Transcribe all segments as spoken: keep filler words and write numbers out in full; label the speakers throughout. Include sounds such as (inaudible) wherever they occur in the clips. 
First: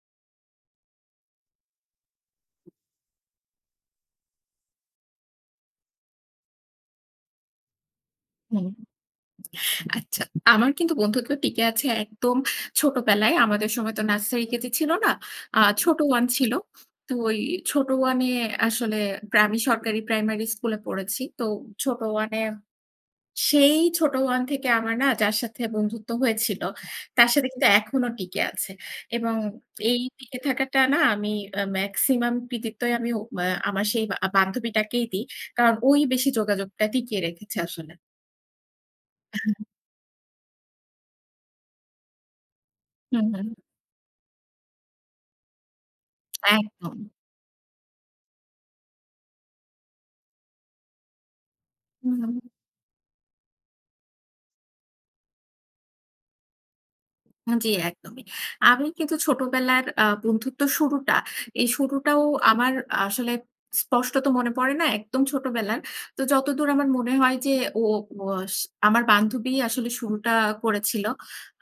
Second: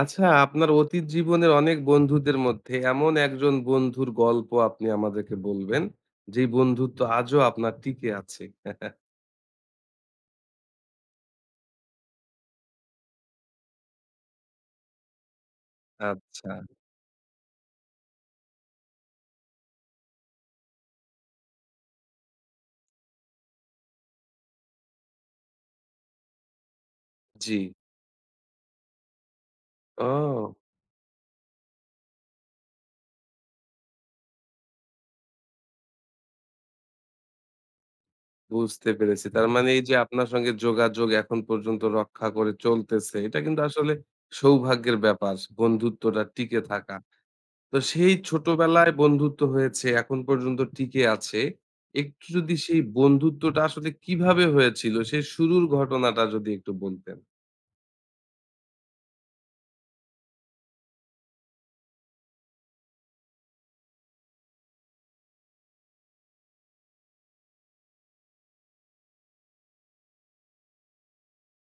Speaker 1: আচ্ছা, আপনার অতীত জীবনের অনেক বন্ধুদের মধ্যে এমন একজন বন্ধুর গল্প আপনি আমাদেরকে বলবেন, যেই বন্ধুত্ব আজও আপনার টিকে আছে?
Speaker 2: হুম, আচ্ছা। আমার কিন্তু বন্ধুত্ব টিকে আছে একদম ছোটবেলায়। আমাদের সময় তো নার্সারি কেজি ছিল না। আ ছোট ওয়ান
Speaker 1: আচ্ছা,
Speaker 2: ছিল। তো ওই ছোট ওয়ানে আসলে প্রা আমি সরকারি প্রাইমারি স্কুলে পড়েছি। তো ছোট ওয়ানে সেই ছোট ওয়ান থেকে আমার না যার সাথে বন্ধুত্ব হয়েছিল, তার সাথে
Speaker 1: জি।
Speaker 2: কিন্তু এখনো টিকে আছে। এবং এই টিকে
Speaker 1: ও!
Speaker 2: থাকাটা না আমি আ মেক্সিমাম কৃতিত্বই আমি ও আ আমার সেই বা বান্ধবীটাকেই দিই। কারণ ওই বেশি যোগাযোগটা টিকিয়ে রেখেছে আসলে।
Speaker 1: বুঝতে পেরেছি। তার মানে এই যে আপনার সঙ্গে যোগাযোগ এখন পর্যন্ত রক্ষা করে চলতেছে,
Speaker 2: হুম,
Speaker 1: এটা
Speaker 2: হুম।
Speaker 1: কিন্তু আসলে সৌভাগ্যের ব্যাপার, বন্ধুত্বটা টিকে থাকা।
Speaker 2: একদম।
Speaker 1: তো সেই ছোটবেলায় বন্ধুত্ব হয়েছে, এখন পর্যন্ত টিকে আছে। একটু
Speaker 2: হুম,
Speaker 1: যদি সেই বন্ধুত্বটা আসলে কিভাবে হয়েছিল, সেই শুরুর ঘটনাটা যদি একটু বলতেন?
Speaker 2: জি একদমই। আমি কিন্তু ছোটবেলার আ বন্ধুত্ব শুরুটা, এই শুরুটাও আমার আসলে স্পষ্টত মনে পড়ে না একদম ছোটবেলার। তো যতদূর আমার মনে হয় যে ও ওয়াস আমার বান্ধবী আসলে শুরুটা করেছিল।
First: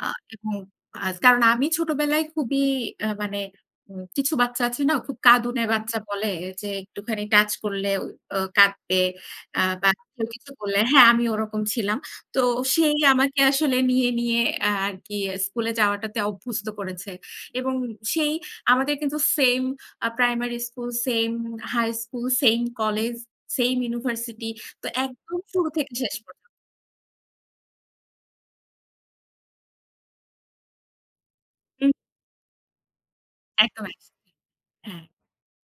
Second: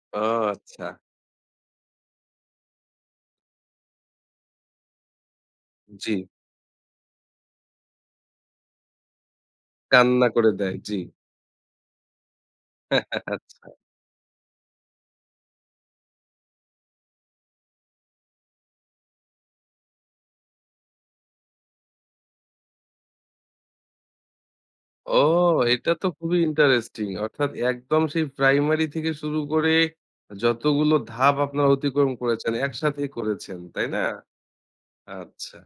Speaker 2: আ
Speaker 1: ও
Speaker 2: এবং
Speaker 1: আচ্ছা।
Speaker 2: আ কারণ আমি ছোটবেলায় খুবই আ মানে উম কিছু বাচ্চা আছে না খুব কাঁদুনে বাচ্চা
Speaker 1: জি,
Speaker 2: বলে যে একটুখানি টাচ করলে ও কাঁদবে আ বা কেউ
Speaker 1: কান্না করে
Speaker 2: কিছু
Speaker 1: দেয়।
Speaker 2: বললে
Speaker 1: জি।
Speaker 2: হ্যাঁ, আমি ওরকম ছিলাম। তো সেই আমাকে
Speaker 1: আচ্ছা।
Speaker 2: আসলে নিয়ে, নিয়ে আ আরকি স্কুলে যাওয়াটাতে অভ্যস্ত করেছে। এবং সেই আমাদের কিন্তু সেইম আ primary school, same high school, same college, same university. তো
Speaker 1: ও
Speaker 2: একদম শুরু
Speaker 1: এটা
Speaker 2: থেকে
Speaker 1: তো
Speaker 2: শেষ
Speaker 1: খুবই
Speaker 2: পর্যন্ত।
Speaker 1: ইন্টারেস্টিং। অর্থাৎ একদম সেই প্রাইমারি থেকে শুরু করে যতগুলো ধাপ আপনারা
Speaker 2: হুম।
Speaker 1: অতিক্রম করেছেন, একসাথেই করেছেন,
Speaker 2: একদম
Speaker 1: তাই না?
Speaker 2: একসাথে। হ্যাঁ।
Speaker 1: আচ্ছা।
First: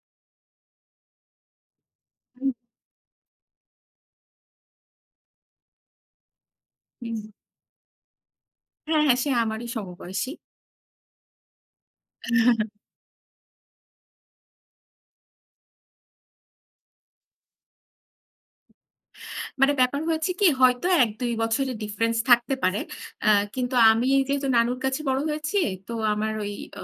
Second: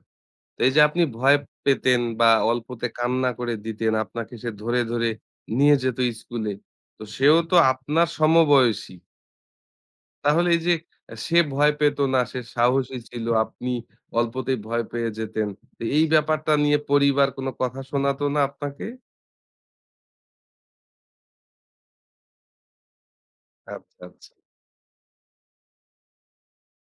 Speaker 1: তো এই যে আপনি ভয় পেতেন বা
Speaker 2: হুম,
Speaker 1: অল্পতে কান্না করে দিতেন, আপনাকে সে ধরে, ধরে নিয়ে যেত স্কুলে। তো
Speaker 2: হুম।
Speaker 1: সেও তো আপনার সমবয়সী।
Speaker 2: হ্যাঁ, হ্যাঁ, সে আমারই সমবয়সী।
Speaker 1: তাহলে এই যে আ সে ভয় পেত না, সে সাহসী ছিল। আপনি অল্পতেই ভয় পেয়ে যেতেন। তো এই ব্যাপারটা নিয়ে পরিবার কোন কথা শোনাতো না আপনাকে?
Speaker 2: মানে ব্যাপার হয়েছে কি হয়তো এক দুই বছরের ডিফারেন্স থাকতে পারে। আ কিন্তু
Speaker 1: আচ্ছা,
Speaker 2: আমি
Speaker 1: আচ্ছা।
Speaker 2: যেহেতু নানুর কাছে বড় হয়েছি, তো আমার ওই আ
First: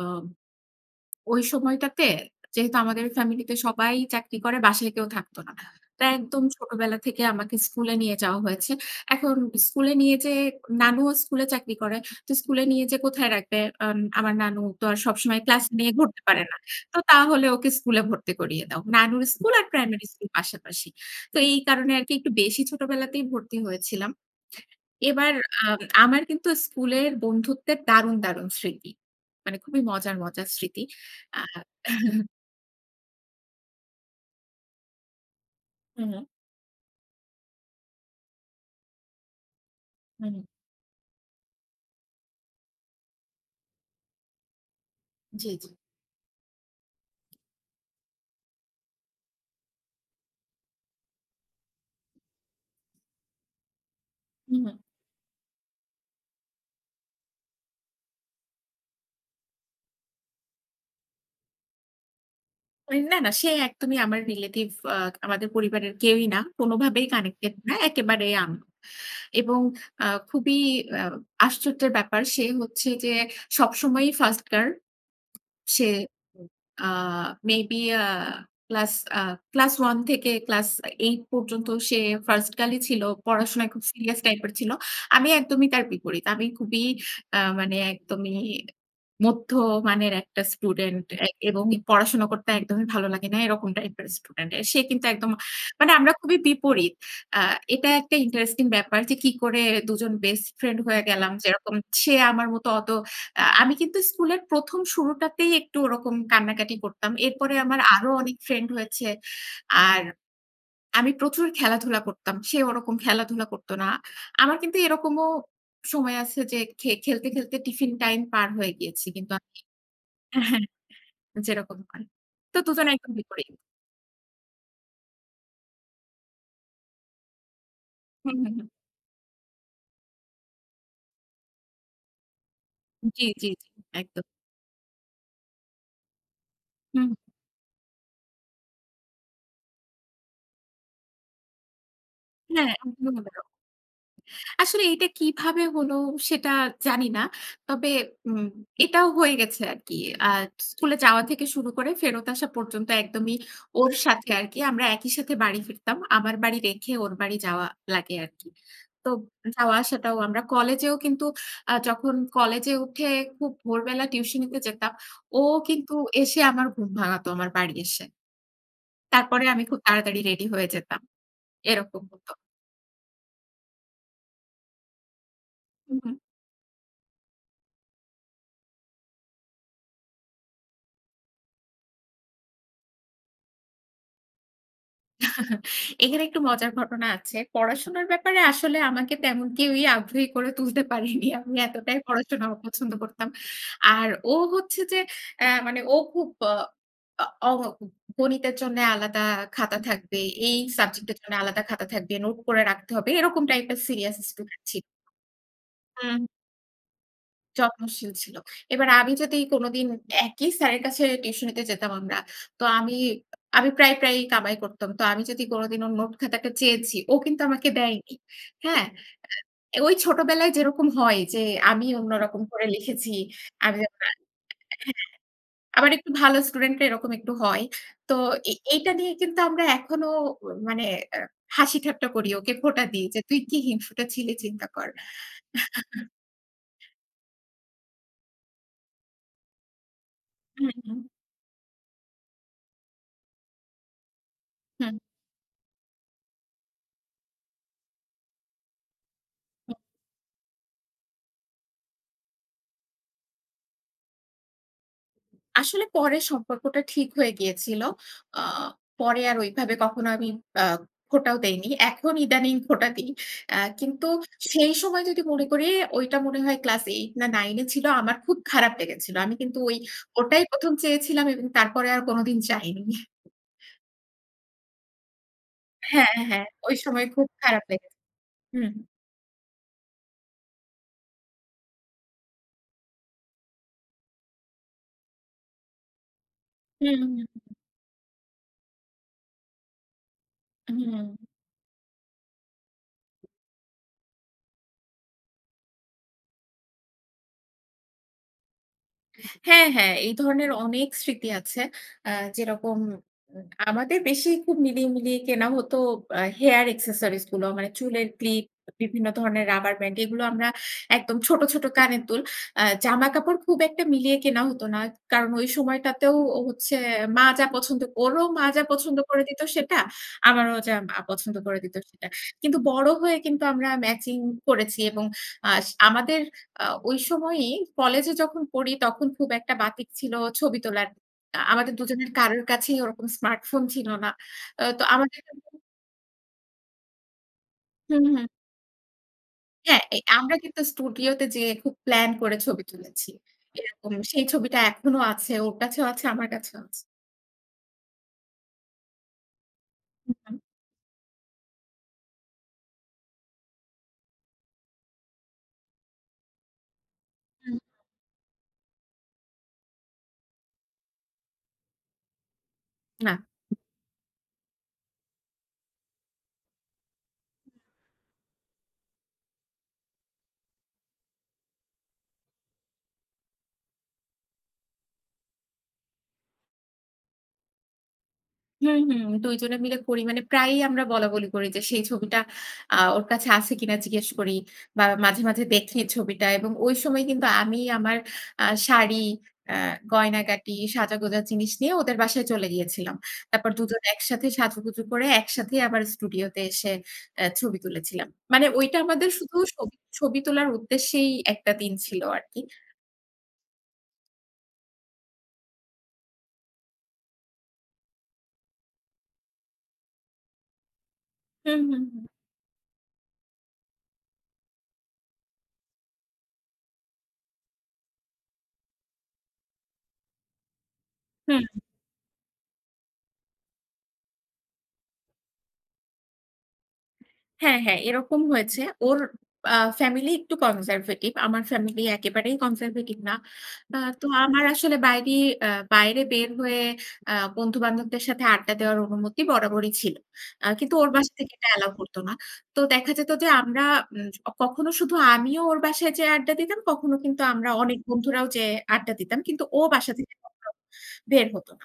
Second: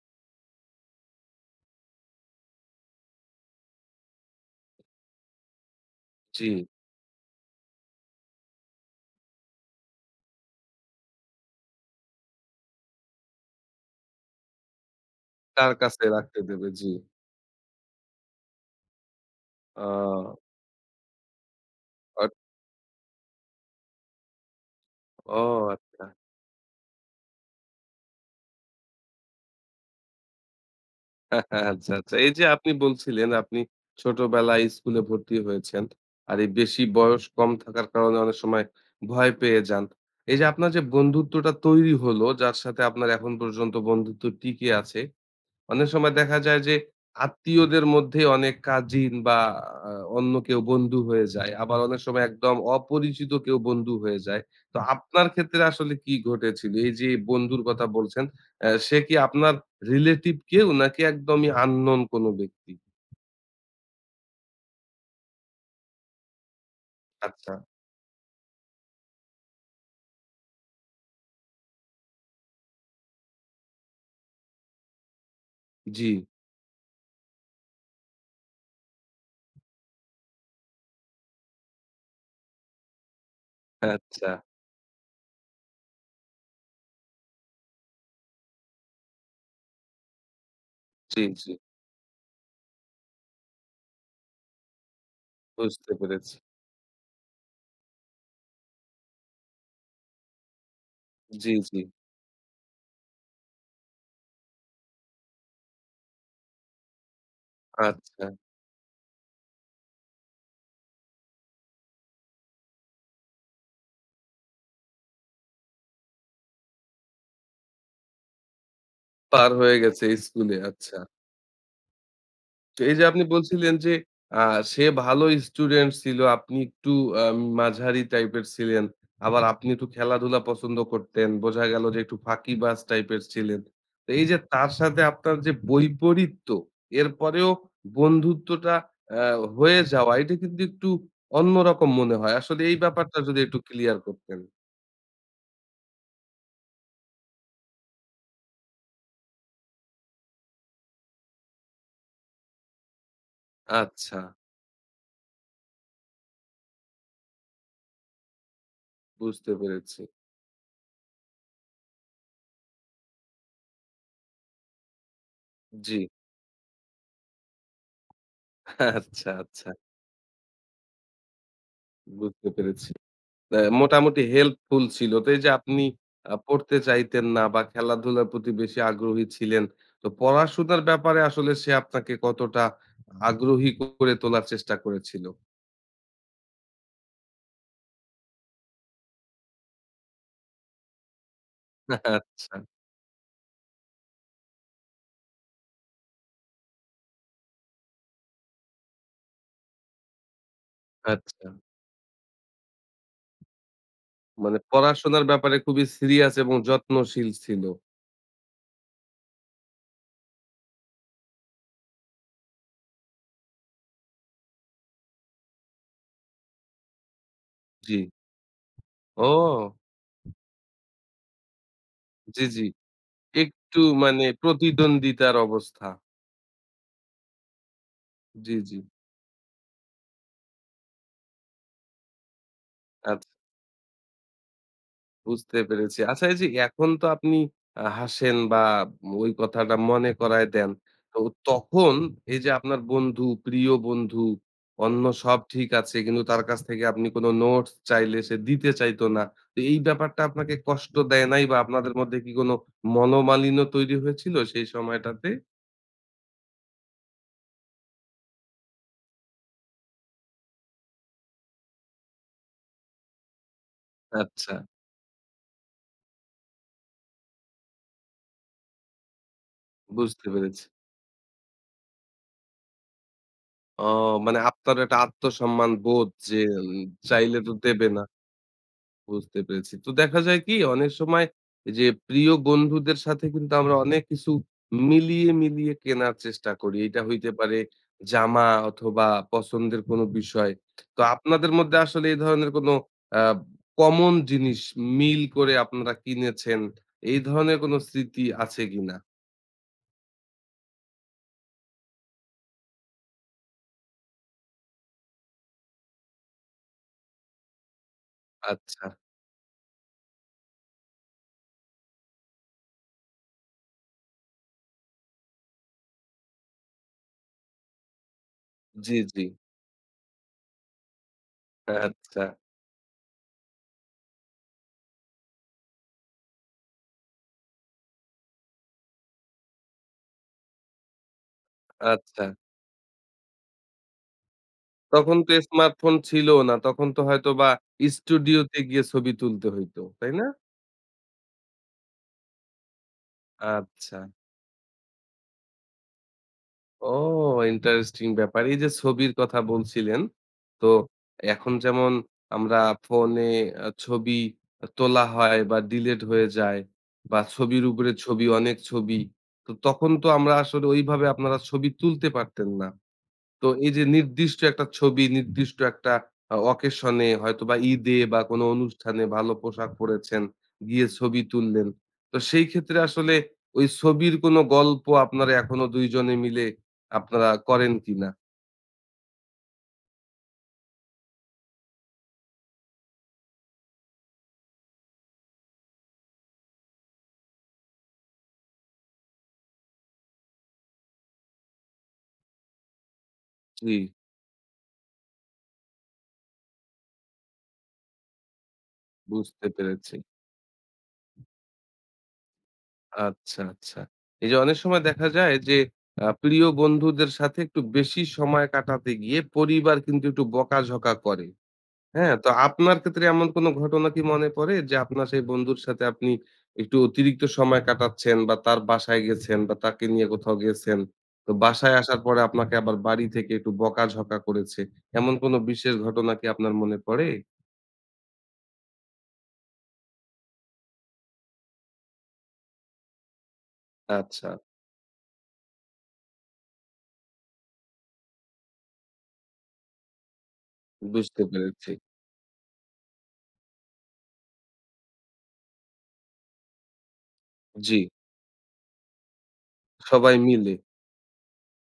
Speaker 2: ওই সময়টাতে যেহেতু আমাদের ফ্যামিলিতে সবাই চাকরি করে, বাসায় কেউ থাকতো না। তাই একদম
Speaker 1: জি,
Speaker 2: ছোটবেলা থেকে আমাকে স্কুলে নিয়ে যাওয়া হয়েছে। এখন স্কুলে নিয়ে যেয়ে নানুও স্কুলে চাকরি করে। তো স্কুলে নিয়ে যেয়ে কোথায় রাখবে? আম আমার নানু তো আর সবসময় ক্লাস
Speaker 1: তার
Speaker 2: নিয়ে
Speaker 1: কাছে
Speaker 2: ঘুরতে
Speaker 1: রাখতে
Speaker 2: পারে না।
Speaker 1: দেবে। জি।
Speaker 2: তো তাহলে ওকে স্কুলে ভর্তি করিয়ে দাও। নানুর স্কুল আর প্রাইমারি স্কুল
Speaker 1: ও
Speaker 2: পাশাপাশি। তো এই কারণে আরকি একটু
Speaker 1: অট
Speaker 2: বেশি ছোটবেলাতেই ভর্তি হয়েছিলাম। এবার
Speaker 1: ও
Speaker 2: আম
Speaker 1: আচ্ছা।
Speaker 2: আমার কিন্তু স্কুলের বন্ধুত্বের দারুণ, দারুণ স্মৃতি। মানে খুবই মজার, মজার স্মৃতি।
Speaker 1: (laughs)
Speaker 2: আর
Speaker 1: আচ্ছা, আচ্ছা। এই যে আপনি বলছিলেন আপনি ছোটবেলায় স্কুলে ভর্তি হয়েছেন।
Speaker 2: হুম,
Speaker 1: আর এই বেশি বয়স কম থাকার কারণে অনেক সময় ভয় পেয়ে যান। এই
Speaker 2: হুম,
Speaker 1: যে আপনার যে বন্ধুত্বটা তৈরি হলো, যার সাথে আপনার এখন পর্যন্ত বন্ধুত্ব টিকে আছে
Speaker 2: জি, জি।
Speaker 1: অনেক সময় দেখা যায় যে আত্মীয়দের মধ্যে অনেক কাজিন বা আ অন্য কেউ বন্ধু হয়ে যায়। আবার অনেক সময় একদম অপরিচিত কেউ বন্ধু হয়ে যায়।
Speaker 2: হুম, হুম।
Speaker 1: তো আপনার ক্ষেত্রে আসলে কি ঘটেছিল? এই যে বন্ধুর কথা বলছেন, অ্যা সে কি আপনার রিলেটিভ কেউ নাকি একদমই unknown কোনো ব্যক্তি?
Speaker 2: ওই না, না, সে একদমই আমার রিলেটিভ আ আমাদের পরিবারের কেউই না। কোনভাবেই
Speaker 1: আচ্ছা।
Speaker 2: কানেক্টেড না। একেবারে আমি। এবং আ খুবই আ আশ্চর্যের ব্যাপার সে হচ্ছে যে সবসময়ই ফার্স্ট গার্ল। সে
Speaker 1: জি।
Speaker 2: আ মেবি আ ক্লাস আ ক্লাস এক থেকে ক্লাস আট পর্যন্ত সে ফার্স্ট গার্ল-ই ছিল। পড়াশোনায় খুব সিরিয়াস
Speaker 1: আচ্ছা।
Speaker 2: টাইপের ছিল। আমি একদমই তার বিপরীত। আমি খুবই আ মানে একদমই মধ্যমানের একটা স্টুডেন্ট
Speaker 1: জি,
Speaker 2: এ
Speaker 1: জি।
Speaker 2: এবং পড়াশোনা করতে একদমই ভালো লাগে না এরকম টাইপের স্টুডেন্ট। সে কিন্তু একদম
Speaker 1: বুঝতে
Speaker 2: মানে আমরা
Speaker 1: পেরেছি।
Speaker 2: খুবই বিপরীত। আ এটা একটা ইন্টারেস্টিং ব্যাপার যে কি করে দুজন বেস্ট ফ্রেন্ড হয়ে গেলাম।
Speaker 1: জি,
Speaker 2: যেরকম
Speaker 1: জি।
Speaker 2: সে আমার মতো অত আ আমি কিন্তু স্কুলের ১ম শুরুটাতেই একটু ওরকম কান্নাকাটি করতাম। এরপরে আমার আরো
Speaker 1: আচ্ছা।
Speaker 2: অনেক ফ্রেন্ড হয়েছে। আর আমি প্রচুর খেলাধুলা করতাম। সে ওরকম খেলাধুলা করত না। আমার কিন্তু এরকমও সময় আছে যে খে খেলতে, খেলতে টিফিন টাইম পার হয়ে গিয়েছি। কিন্তু
Speaker 1: পার
Speaker 2: আমি
Speaker 1: হয়ে গেছে স্কুলে।
Speaker 2: (laughs)
Speaker 1: আচ্ছা।
Speaker 2: হ্যাঁ, যেরকম হয়। তো
Speaker 1: তো
Speaker 2: দুজনে
Speaker 1: এই যে
Speaker 2: একদম
Speaker 1: আপনি
Speaker 2: বিপরীত।
Speaker 1: বলছিলেন যে আ সে ভালো স্টুডেন্ট ছিল, আপনি একটু আ মাঝারি
Speaker 2: হুম,
Speaker 1: টাইপের
Speaker 2: হুম, হুম।
Speaker 1: ছিলেন। আবার আপনি একটু খেলাধুলা পছন্দ করতেন। বোঝা গেল যে একটু ফাঁকিবাজ টাইপের
Speaker 2: জি, জি,
Speaker 1: ছিলেন।
Speaker 2: জি।
Speaker 1: তো এই
Speaker 2: একদম।
Speaker 1: যে তার সাথে আপনার যে বৈপরীত্য,
Speaker 2: হুম।
Speaker 1: এরপরেও বন্ধুত্বটা আ হয়ে যাওয়া এটা কিন্তু একটু অন্যরকম মনে হয়। আসলে
Speaker 2: হ্যাঁ,
Speaker 1: এই
Speaker 2: একদম
Speaker 1: ব্যাপারটা যদি একটু ক্লিয়ার করতেন।
Speaker 2: আসলে এটা কিভাবে হলো সেটা জানি না। তবে উম এটাও হয়ে গেছে আরকি। আ স্কুলে যাওয়া থেকে শুরু করে ফেরত আসা পর্যন্ত একদমই ওর
Speaker 1: আচ্ছা,
Speaker 2: সাথে আরকি। আমরা একই সাথে বাড়ি ফিরতাম। আমার বাড়ি রেখে ওর বাড়ি যাওয়া লাগে আরকি। তো
Speaker 1: বুঝতে
Speaker 2: যাওয়া
Speaker 1: পেরেছি।
Speaker 2: আসাটাও আমরা কলেজেও কিন্তু আ যখন কলেজে উঠে খুব ভোরবেলা টিউশনিতে যেতাম, ও কিন্তু
Speaker 1: জি,
Speaker 2: এসে আমার ঘুম ভাঙাতো আমার বাড়ি এসে।
Speaker 1: আচ্ছা,
Speaker 2: তারপরে আমি
Speaker 1: আচ্ছা
Speaker 2: খুব তাড়াতাড়ি রেডি হয়ে যেতাম। এরকম হতো।
Speaker 1: বুঝতে পেরেছি। অ্যা মোটামুটি হেল্পফুল ছিল। তো এই যে আপনি আ পড়তে চাইতেন না বা খেলাধুলার প্রতি বেশি আগ্রহী ছিলেন। তো পড়াশোনার ব্যাপারে আসলে সে আপনাকে কতটা আগ্রহী করে তোলার চেষ্টা করেছিল?
Speaker 2: এখানে একটু মজার ঘটনা আছে। পড়াশোনার ব্যাপারে আসলে আমাকে তেমন কেউই আগ্রহী করে তুলতে পারেনি। আমি এতটাই পড়াশোনা
Speaker 1: আচ্ছা,
Speaker 2: অপছন্দ করতাম। আর ও হচ্ছে যে অ্যা মানে ও খুব আ অ অ- গণিতের জন্য আলাদা খাতা থাকবে, এই সাবজেক্ট এর জন্য
Speaker 1: আচ্ছা।
Speaker 2: আলাদা খাতা থাকবে, নোট করে রাখতে হবে। এরকম টাইপের সিরিয়াস
Speaker 1: মানে
Speaker 2: স্টুডেন্ট ছিল।
Speaker 1: পড়াশোনার ব্যাপারে খুবই
Speaker 2: হুম।
Speaker 1: সিরিয়াস এবং যত্নশীল ছিল।
Speaker 2: যত্নশীল ছিল। এবার আমি যদি কোনোদিন একই স্যারের কাছে টিউশনিতে যেতাম আমরা। তো আমি আমি প্রায়, প্রায়ই কামাই করতাম। তো আমি যদি কোনোদিন ওর নোট খাতাটা চেয়েছি, ও কিন্তু আমাকে
Speaker 1: জি।
Speaker 2: দেয়নি। হ্যাঁ?
Speaker 1: ও!
Speaker 2: আ ওই ছোটবেলায় যেরকম হয় যে আমি অন্যরকম
Speaker 1: জি,
Speaker 2: করে
Speaker 1: জি।
Speaker 2: লিখেছি। আমি
Speaker 1: একটু
Speaker 2: আবার
Speaker 1: মানে
Speaker 2: হ্যাঁ,
Speaker 1: প্রতিদ্বন্দ্বিতার অবস্থা।
Speaker 2: আবার একটু ভালো স্টুডেন্টরা এরকম একটু হয়। তো এ
Speaker 1: জি, জি।
Speaker 2: এইটা নিয়ে কিন্তু আমরা এখনো মানে আ হাসি ঠাট্টা করি। ওকে খোঁটা দিই যে,
Speaker 1: আচ্ছা।
Speaker 2: "তুই কি হিংসুটে ছিলি চিন্তা কর।"
Speaker 1: বুঝতে পেরেছি। আচ্ছা এই যে এখন তো আপনি আ হাসেন বা ওই কথাটা মনে করায় দেন।
Speaker 2: হুম, হুম,
Speaker 1: তো তখন এই যে আপনার বন্ধু, প্রিয় বন্ধু,
Speaker 2: হুম।
Speaker 1: অন্য সব ঠিক আছে কিন্তু তার কাছ থেকে আপনি কোনো নোটস চাইলে সে দিতে চাইতো না। তো এই ব্যাপারটা আপনাকে কষ্ট দেয় নাই বা আপনাদের মধ্যে কি কোনো মনোমালিন্য তৈরি হয়েছিল সেই সময়টাতে?
Speaker 2: আসলে পরে সম্পর্কটা ঠিক হয়ে গিয়েছিল। আ পরে আর ওইভাবে কখনো আমি আ খোঁটাও দেইনি। এখন ইদানিং খোঁটা দিই। আ কিন্তু
Speaker 1: আচ্ছা,
Speaker 2: সেই সময় যদি মনে করি ওইটা মনে হয় ক্লাস আট না নয় এ ছিল। আমার খুব খারাপ লেগেছিল। আমি কিন্তু ওই
Speaker 1: বুঝতে
Speaker 2: ওটাই
Speaker 1: পেরেছি।
Speaker 2: ১ম চেয়েছিলাম এবং তারপরে আর কোনোদিন চাইনি।
Speaker 1: ও মানে আপনারও একটা আত্মসম্মান বোধ
Speaker 2: হ্যাঁ,
Speaker 1: যে
Speaker 2: হ্যাঁ। ওই
Speaker 1: উম,
Speaker 2: সময় খুব
Speaker 1: চাইলে তো
Speaker 2: খারাপ
Speaker 1: দেবে
Speaker 2: লেগেছে।
Speaker 1: না।
Speaker 2: হুম,
Speaker 1: বুঝতে পেরেছি। তো দেখা যায় কি অনেক সময় যে প্রিয় বন্ধুদের সাথে কিন্তু আমরা অনেক কিছু মিলিয়ে, মিলিয়ে কেনার চেষ্টা করি। এটা
Speaker 2: হুম,
Speaker 1: হইতে পারে জামা অথবা পছন্দের কোনো বিষয়।
Speaker 2: হুম,
Speaker 1: তো
Speaker 2: হুম।
Speaker 1: আপনাদের মধ্যে আসলে এই ধরনের কোনো আ কমন জিনিস মিল করে আপনারা কিনেছেন, এই ধরনের কোনো স্মৃতি আছে কিনা?
Speaker 2: হ্যাঁ, হ্যাঁ। এই ধরনের অনেক স্মৃতি আছে। আ যেরকম উম আমাদের বেশি খুব মিলিয়ে, মিলিয়ে কেনা হতো আ হেয়ার অ্যাক্সেসরিজ গুলো। মানে চুলের ক্লিপ,
Speaker 1: আচ্ছা।
Speaker 2: বিভিন্ন ধরনের রাবার ব্যান্ড এগুলো আমরা একদম ছোট, ছোট কানের দুল। আ জামাকাপড় খুব একটা মিলিয়ে কেনা হতো না। কারণ ওই সময়টাতেও ও হচ্ছে মা যা পছন্দ ওরও মা যা
Speaker 1: জি,
Speaker 2: পছন্দ
Speaker 1: জি।
Speaker 2: করে দিত সেটা, আমারও যা মা পছন্দ করে দিত সেটা।
Speaker 1: আচ্ছা,
Speaker 2: কিন্তু বড় হয়ে কিন্তু আমরা ম্যাচিং করেছি এবং আস আমাদের আ ওই সময়ই কলেজে যখন পড়ি তখন খুব একটা বাতিক ছিল ছবি তোলার। আ আমাদের দুজনের
Speaker 1: আচ্ছা।
Speaker 2: কারোর কাছেই ওরকম স্মার্টফোন ছিল না। আ তো
Speaker 1: তখন
Speaker 2: আমাদের
Speaker 1: তো স্মার্টফোন ছিল না। তখন তো হয়তোবা
Speaker 2: হুম, হুম।
Speaker 1: স্টুডিওতে গিয়ে ছবি তুলতে হইতো,
Speaker 2: হ্যাঁ, এ
Speaker 1: তাই না?
Speaker 2: আমরা কিন্তু স্টুডিওতে যেয়ে খুব প্ল্যান করে ছবি তুলেছি। এরকম
Speaker 1: আচ্ছা।
Speaker 2: সেই ছবিটা এখনো আছে। ওর কাছেও আছে, আমার কাছেও আছে।
Speaker 1: ও! ইন্টারেস্টিং ব্যাপার। এই যে ছবির কথা বলছিলেন,
Speaker 2: হুম,
Speaker 1: তো এখন যেমন আমরা ফোনে আ ছবি তোলা হয় বা ডিলিট হয়ে যায় বা
Speaker 2: হুম।
Speaker 1: ছবির উপরে ছবি, অনেক ছবি। তো তখন তো আমরা আসলে ওইভাবে আপনারা ছবি তুলতে পারতেন না।
Speaker 2: না।
Speaker 1: তো এই যে নির্দিষ্ট একটা ছবি, নির্দিষ্ট একটা আ অকেশন এ হয়তোবা ঈদে বা কোনো অনুষ্ঠানে ভালো পোশাক পড়েছেন, গিয়ে ছবি তুললেন। তো সেই ক্ষেত্রে আসলে ওই ছবির কোনো গল্প আপনারা এখনো দুই জনে মিলে আপনারা করেন কিনা?
Speaker 2: হুম, হুম। দুই জনে মিলে করি মানে প্রায়ই আমরা বলাবলি করি যে সেই ছবিটা আ ওর কাছে আছে কিনা জিজ্ঞেস করি বা মাঝে, মাঝে দেখি ছবিটা এবং ওই সময় কিন্তু আমি আমার আ শাড়ি, আ গয়নাগাটি, সাজাগোজা জিনিস নিয়ে ওদের বাসায় চলে গিয়েছিলাম। তারপর
Speaker 1: জি,
Speaker 2: দুজন একসাথে সাজুগুজু করে একসাথে আবার স্টুডিওতে এসে অ্যা ছবি তুলেছিলাম। মানে ওইটা আমাদের শুধু
Speaker 1: বুঝতে
Speaker 2: ছবি,
Speaker 1: পেরেছি।
Speaker 2: ছবি তোলার উদ্দেশ্যেই একটা দিন ছিল আরকি।
Speaker 1: আচ্ছা, আচ্ছা। এই যে অনেক সময় দেখা যায় যে আ প্রিয় বন্ধুদের সাথে একটু বেশি সময় কাটাতে গিয়ে পরিবার কিন্তু একটু বকাঝকা করে।
Speaker 2: হুম, হুম, হুম।
Speaker 1: হ্যাঁ, তো আপনার ক্ষেত্রে এমন কোনো ঘটনা কি মনে পড়ে যে আপনার সেই বন্ধুর সাথে আপনি একটু অতিরিক্ত সময় কাটাচ্ছেন বা তার বাসায় গেছেন বা তাকে নিয়ে কোথাও গেছেন। তো
Speaker 2: হুম।
Speaker 1: বাসায় আসার পরে আপনাকে আবার বাড়ি থেকে একটু বকাঝকা করেছে। এমন কোনো বিশেষ ঘটনা কি আপনার মনে পড়ে?
Speaker 2: হ্যাঁ, হ্যাঁ, এরকম হয়েছে। ওর আ ফ্যামিলি একটু কনজারভেটিভ। আমার ফ্যামিলি একেবারেই কনজারভেটিভ না। আ তো
Speaker 1: আচ্ছা,
Speaker 2: আমার আসলে বাইরে আ বাইরে বের হয়ে আ বন্ধু-বান্ধবদের সাথে আড্ডা দেওয়ার অনুমতি বরাবরই ছিল। আ কিন্তু ওর বাসা
Speaker 1: বুঝতে
Speaker 2: থেকে এটা
Speaker 1: পেরেছি।
Speaker 2: অ্যালাও করত না। তো দেখা যেত যে আমরা উম কখনো শুধু আমিও ওর বাসায় যেয়ে আড্ডা দিতাম, কখনো কিন্তু আমরা
Speaker 1: জি,
Speaker 2: অনেক বন্ধুরাও যেয়ে আড্ডা দিতাম। কিন্তু ও বাসা
Speaker 1: সবাই
Speaker 2: থেকে কখনো
Speaker 1: মিলে।
Speaker 2: বের হত না।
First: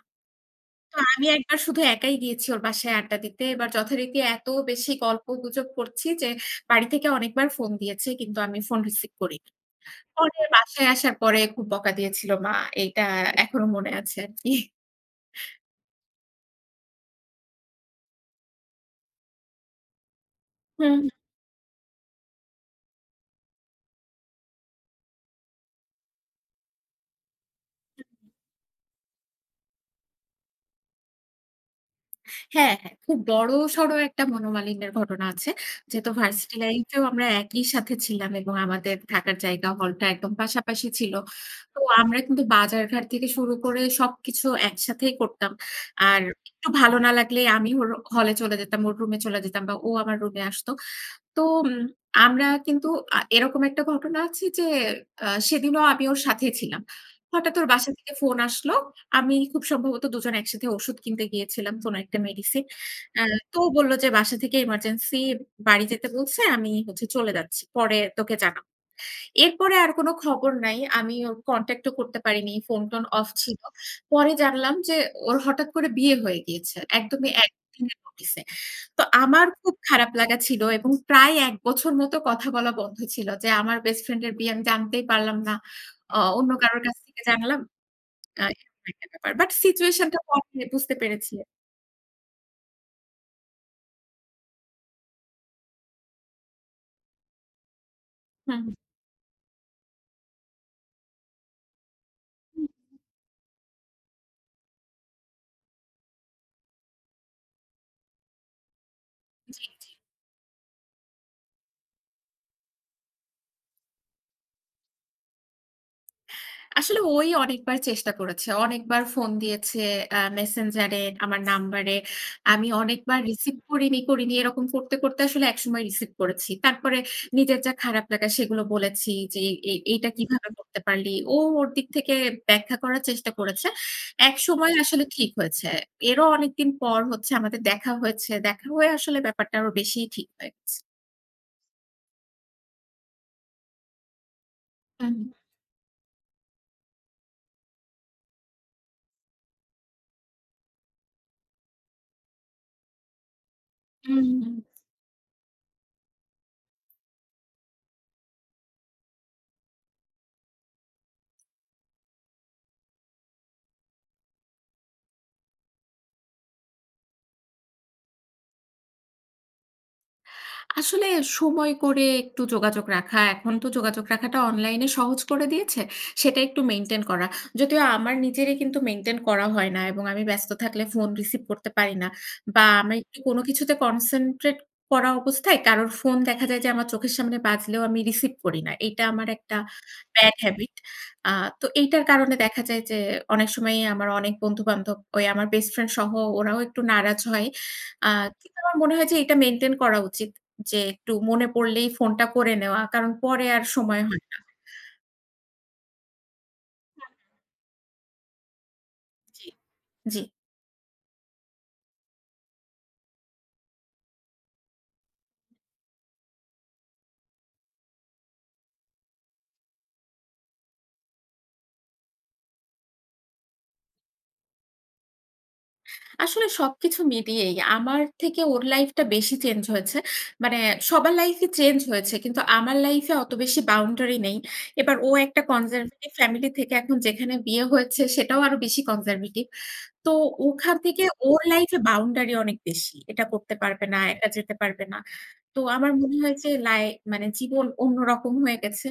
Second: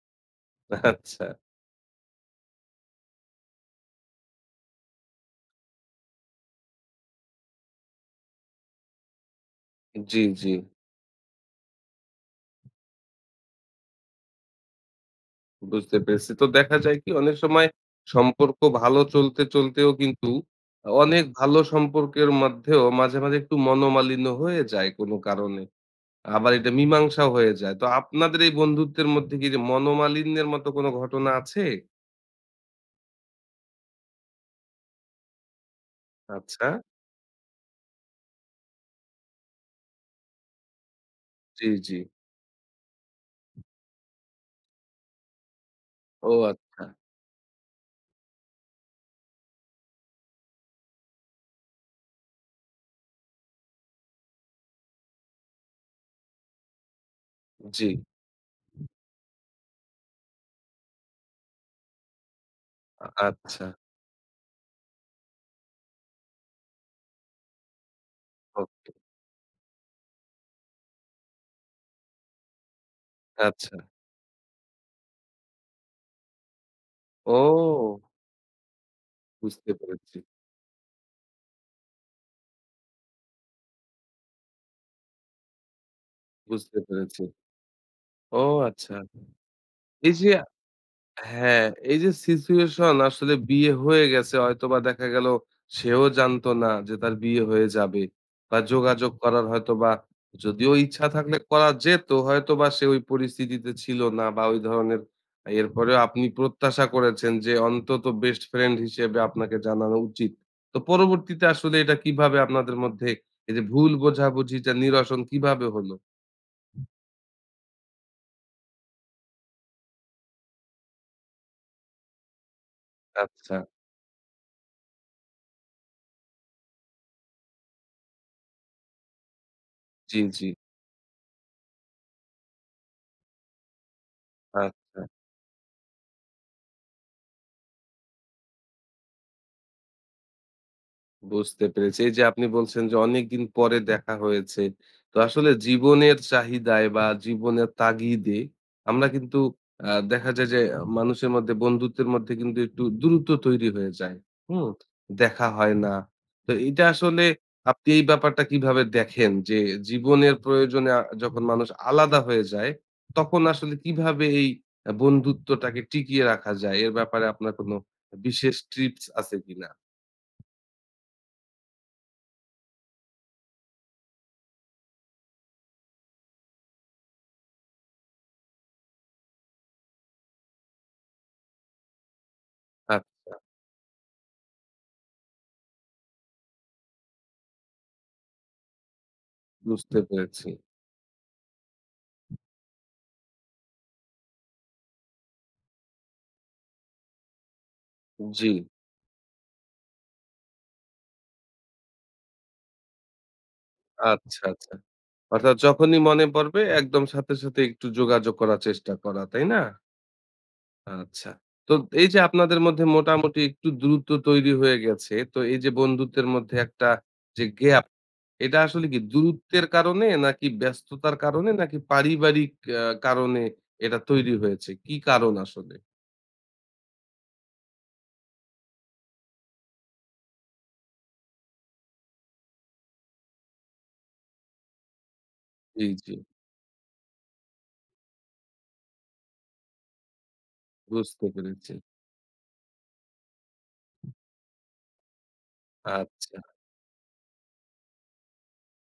Speaker 2: তো
Speaker 1: আচ্ছা।
Speaker 2: আমি একবার শুধু একাই গিয়েছি ওর বাসায় আড্ডা দিতে। এবার যথারীতি এত বেশি গল্পগুজব করছি যে, বাড়ি থেকে অনেকবার ফোন দিয়েছে কিন্তু আমি ফোন রিসিভ করিনি।
Speaker 1: জি,
Speaker 2: পরে
Speaker 1: জি।
Speaker 2: বাসায় আসার পরে খুব বকা দিয়েছিল মা। এইটা এখনো মনে আছে আরকি।
Speaker 1: বুঝতে পেরেছি। তো দেখা যায় কি অনেক সময় সম্পর্ক ভালো চলতে, চলতেও কিন্তু
Speaker 2: হুম।
Speaker 1: অনেক ভালো সম্পর্কের মধ্যেও মাঝে, মাঝে একটু মনোমালিন্য হয়ে যায় কোনো কারণে। আবার এটা মীমাংসাও হয়ে যায়। তো আপনাদের এই বন্ধুত্বের মধ্যে কি যে মনোমালিন্যের মতো কোনো ঘটনা আছে?
Speaker 2: হ্যাঁ, হ্যাঁ। খুব বড়সড় একটা মনোমালিন্যের ঘটনা আছে। যেহেতু ভার্সিটি
Speaker 1: আচ্ছা।
Speaker 2: লাইফ এও আমরা একই সাথে ছিলাম এবং আমাদের থাকার জায়গা হলটা একদম পাশাপাশি ছিল।
Speaker 1: জি,
Speaker 2: তো
Speaker 1: জি।
Speaker 2: আমরা কিন্তু বাজারঘাট থেকে শুরু করে সবকিছু একসাথেই করতাম। আর
Speaker 1: ও
Speaker 2: একটু
Speaker 1: আচ্ছা।
Speaker 2: ভালো না লাগলে আমি ওর হলে চলে যেতাম, ওর রুমে চলে যেতাম বা ও আমার রুমে আসতো। তো উম আমরা কিন্তু আ এরকম একটা ঘটনা আছে যে আ সেদিনও আমি ওর সাথে ছিলাম। হঠাৎ ওর
Speaker 1: জি।
Speaker 2: বাসা থেকে ফোন আসলো। আমি খুব সম্ভবত দুজন একসাথে ওষুধ কিনতে গিয়েছিলাম কোনো একটা মেডিসিন।
Speaker 1: আ
Speaker 2: আ তো
Speaker 1: আচ্ছা।
Speaker 2: ও বলল যে বাসা থেকে এমার্জেন্সি বাড়ি যেতে বলছে, আমি হচ্ছে চলে যাচ্ছি। পরে তোকে জানাবো।
Speaker 1: ওকে।
Speaker 2: এরপরে আর কোনো খবর নাই। আমি ওর কনট্যাক্ট ও করতে পারিনি। ফোন-টোন অফ ছিল।
Speaker 1: আচ্ছা।
Speaker 2: পরে জানলাম যে ওর হঠাৎ করে বিয়ে হয়ে গিয়েছে। একদমই একদিনের
Speaker 1: ও!
Speaker 2: নোটিসে। তো আমার
Speaker 1: বুঝতে
Speaker 2: খুব খারাপ
Speaker 1: পেরেছি,
Speaker 2: লাগা ছিল এবং প্রায় এক বছর মতো কথা বলা বন্ধ ছিল যে আমার বেস্ট ফ্রেন্ড এর বিয়ে আমি জানতেই পারলাম না। অ অন্য
Speaker 1: বুঝতে
Speaker 2: কারোর কাছ
Speaker 1: পেরেছি।
Speaker 2: থেকে জানলাম।
Speaker 1: ও
Speaker 2: আ এরকম
Speaker 1: আচ্ছা।
Speaker 2: একটা ব্যাপার। বাট সিচুয়েশন
Speaker 1: এই
Speaker 2: টা
Speaker 1: যে
Speaker 2: পরে বুঝতে পেরেছি।
Speaker 1: হ্যাঁ, এই যে সিচুয়েশন আসলে বিয়ে হয়ে গেছে হয়তোবা দেখা গেল সেও জানতো না যে তার বিয়ে হয়ে যাবে বা
Speaker 2: হুম, হুম।
Speaker 1: যোগাযোগ করার হয়তোবা যদিও ইচ্ছা থাকলে করা যেত
Speaker 2: জি।
Speaker 1: হয়তোবা সে ওই পরিস্থিতিতে ছিল না বা ওই ধরনের এরপরেও আপনি প্রত্যাশা করেছেন যে অন্তত বেস্ট ফ্রেন্ড হিসেবে আপনাকে জানানো উচিত। তো পরবর্তীতে আসলে এটা কিভাবে আপনাদের মধ্যে এই যে ভুল বোঝাবুঝিটা নিরসন কিভাবে হলো?
Speaker 2: আসলে ওই অনেকবার চেষ্টা করেছে। অনেকবার ফোন দিয়েছে আ Messenger এ, আমার নাম্বারে। আমি অনেকবার
Speaker 1: আচ্ছা।
Speaker 2: রিসিভ করিনি, করিনি। এরকম করতে, করতে আসলে একসময় রিসিভ করেছি। তারপরে নিজের যা খারাপ লাগা সেগুলো বলেছি যে, "এই এইটা
Speaker 1: জি, জি।
Speaker 2: কিভাবে করতে পারলি?" ও ওর দিক থেকে ব্যাখ্যা করার চেষ্টা করেছে। একসময়
Speaker 1: আচ্ছা।
Speaker 2: আসলে ঠিক হয়েছে। এরও অনেকদিন পর হচ্ছে আমাদের দেখা হয়েছে। দেখা হয়ে আসলে ব্যাপারটা আরো বেশিই ঠিক হয়ে গেছে।
Speaker 1: বুঝতে পেরেছি। এই যে আপনি বলছেন যে অনেকদিন পরে দেখা হয়েছে।
Speaker 2: হুম,
Speaker 1: তো আসলে জীবনের চাহিদায় বা জীবনের তাগিদে আমরা কিন্তু আ দেখা যায় যে মানুষের মধ্যে বন্ধুত্বের মধ্যে কিন্তু একটু দূরত্ব তৈরি হয়ে যায়।
Speaker 2: হুম, হুম।
Speaker 1: হুম? দেখা হয় না। তো এটা আসলে আপনি এই ব্যাপারটা কিভাবে দেখেন যে জীবনের প্রয়োজনে আ যখন মানুষ আলাদা হয়ে যায় তখন আসলে কিভাবে এই আ বন্ধুত্বটাকে টিকিয়ে রাখা যায়? এর ব্যাপারে আপনার কোনো বিশেষ ট্রিপস আছে কিনা?
Speaker 2: আসলে সময় করে একটু যোগাযোগ রাখা, এখন তো যোগাযোগ রাখাটা অনলাইনে সহজ করে দিয়েছে। সেটা একটু মেইনটেইন করা। যদিও আমার নিজেরই কিন্তু মেইনটেইন করা হয় না এবং আমি ব্যস্ত থাকলে ফোন রিসিভ করতে পারি না বা আমি
Speaker 1: হ্যাঁ।
Speaker 2: একটু কোনো কিছুতে কনসেনট্রেট করা অবস্থায় কারোর ফোন দেখা যায় যে আমার চোখের সামনে বাজলেও আমি রিসিভ করি না। এইটা আমার একটা
Speaker 1: বুঝতে
Speaker 2: ব্যাড
Speaker 1: পেরেছি।
Speaker 2: হ্যাবিট। আ তো এইটার কারণে দেখা যায় যে অনেক সময়ই আমার অনেক বন্ধু-বান্ধব ওই আমার বেস্ট ফ্রেন্ড সহ ওরাও একটু নারাজ হয়। আ
Speaker 1: জি।
Speaker 2: কিন্তু আমার মনে হয় যে এটা মেইনটেইন করা উচিত। যে একটু মনে পড়লেই ফোনটা করে নেওয়া। কারণ পরে আর সময় হয় না।
Speaker 1: আচ্ছা, আচ্ছা। অর্থাৎ যখনই মনে পড়বে একদম সাথে, সাথে একটু যোগাযোগ করার চেষ্টা করা, তাই
Speaker 2: জি।
Speaker 1: না?
Speaker 2: জি।
Speaker 1: আচ্ছা। তো এই যে আপনাদের মধ্যে মোটামুটি একটু দূরত্ব তৈরি হয়ে গেছে। তো এই যে বন্ধুত্বের মধ্যে একটা যে গ্যাপ, এটা আসলে কি দূরত্বের কারণে নাকি ব্যস্ততার কারণে নাকি পারিবারিক আ কারণে এটা তৈরি হয়েছে? কি কারণ আসলে?
Speaker 2: আসলে সবকিছু মিলিয়েই আমার থেকে ওর লাইফটা বেশি চেঞ্জ হয়েছে। মানে সবার লাইফই চেঞ্জ হয়েছে। কিন্তু আমার লাইফে অত বেশি বাউন্ডারি নেই। এবার ও একটা
Speaker 1: জি, জি।
Speaker 2: কনজারভেটিভ ফ্যামিলি থেকে এখন যেখানে বিয়ে হয়েছে সেটাও আরো বেশি কনজারভেটিভ। তো ওখান থেকে
Speaker 1: বুঝতে
Speaker 2: ওর
Speaker 1: পেরেছি।
Speaker 2: লাইফে বাউন্ডারি অনেক বেশি। এটা করতে পারবে না, একা যেতে পারবে না। তো আমার মনে হয়
Speaker 1: আচ্ছা।
Speaker 2: যে লাই মানে জীবন অন্যরকম হয়ে গেছে।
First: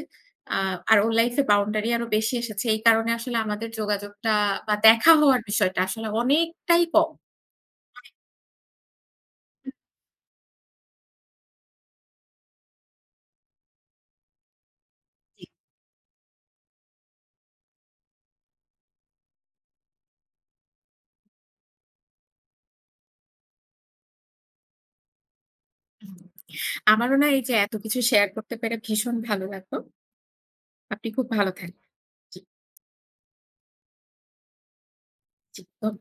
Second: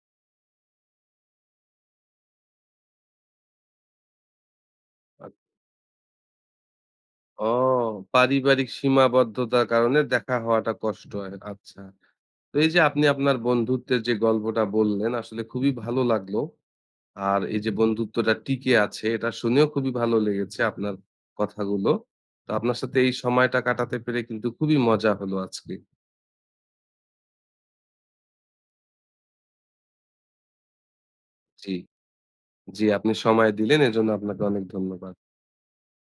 Speaker 2: আ আর ওর লাইফে বাউন্ডারি আরো বেশি এসেছে। এই কারণে আসলে আমাদের যোগাযোগটা বা দেখা হওয়ার বিষয়টা আসলে অনেকটাই কম।
Speaker 1: ও পারিবারিক সীমাবদ্ধতার কারণে দেখা হওয়াটা কষ্ট হয়। আচ্ছা। তো এই যে আপনি আপনার বন্ধুত্বের যে গল্পটা বললেন আসলে
Speaker 2: জি।
Speaker 1: খুবই ভালো লাগলো। আর এই যে বন্ধুত্বটা টিকে আছে এটা শুনেও খুবই ভালো লেগেছে আপনার কথাগুলো। তো আপনার সাথে এই সময়টা কাটাতে পেরে কিন্তু খুবই মজা হলো আজকে।
Speaker 2: হুম। আমারও না এই যে এত কিছু শেয়ার করতে পেরে ভীষণ ভালো লাগলো। আপনি খুব ভালো
Speaker 1: জি,
Speaker 2: থাকবেন। জি,
Speaker 1: জি আপনি সময় দিলেন এজন্য আপনাকে অনেক ধন্যবাদ।
Speaker 2: জি। ধন্য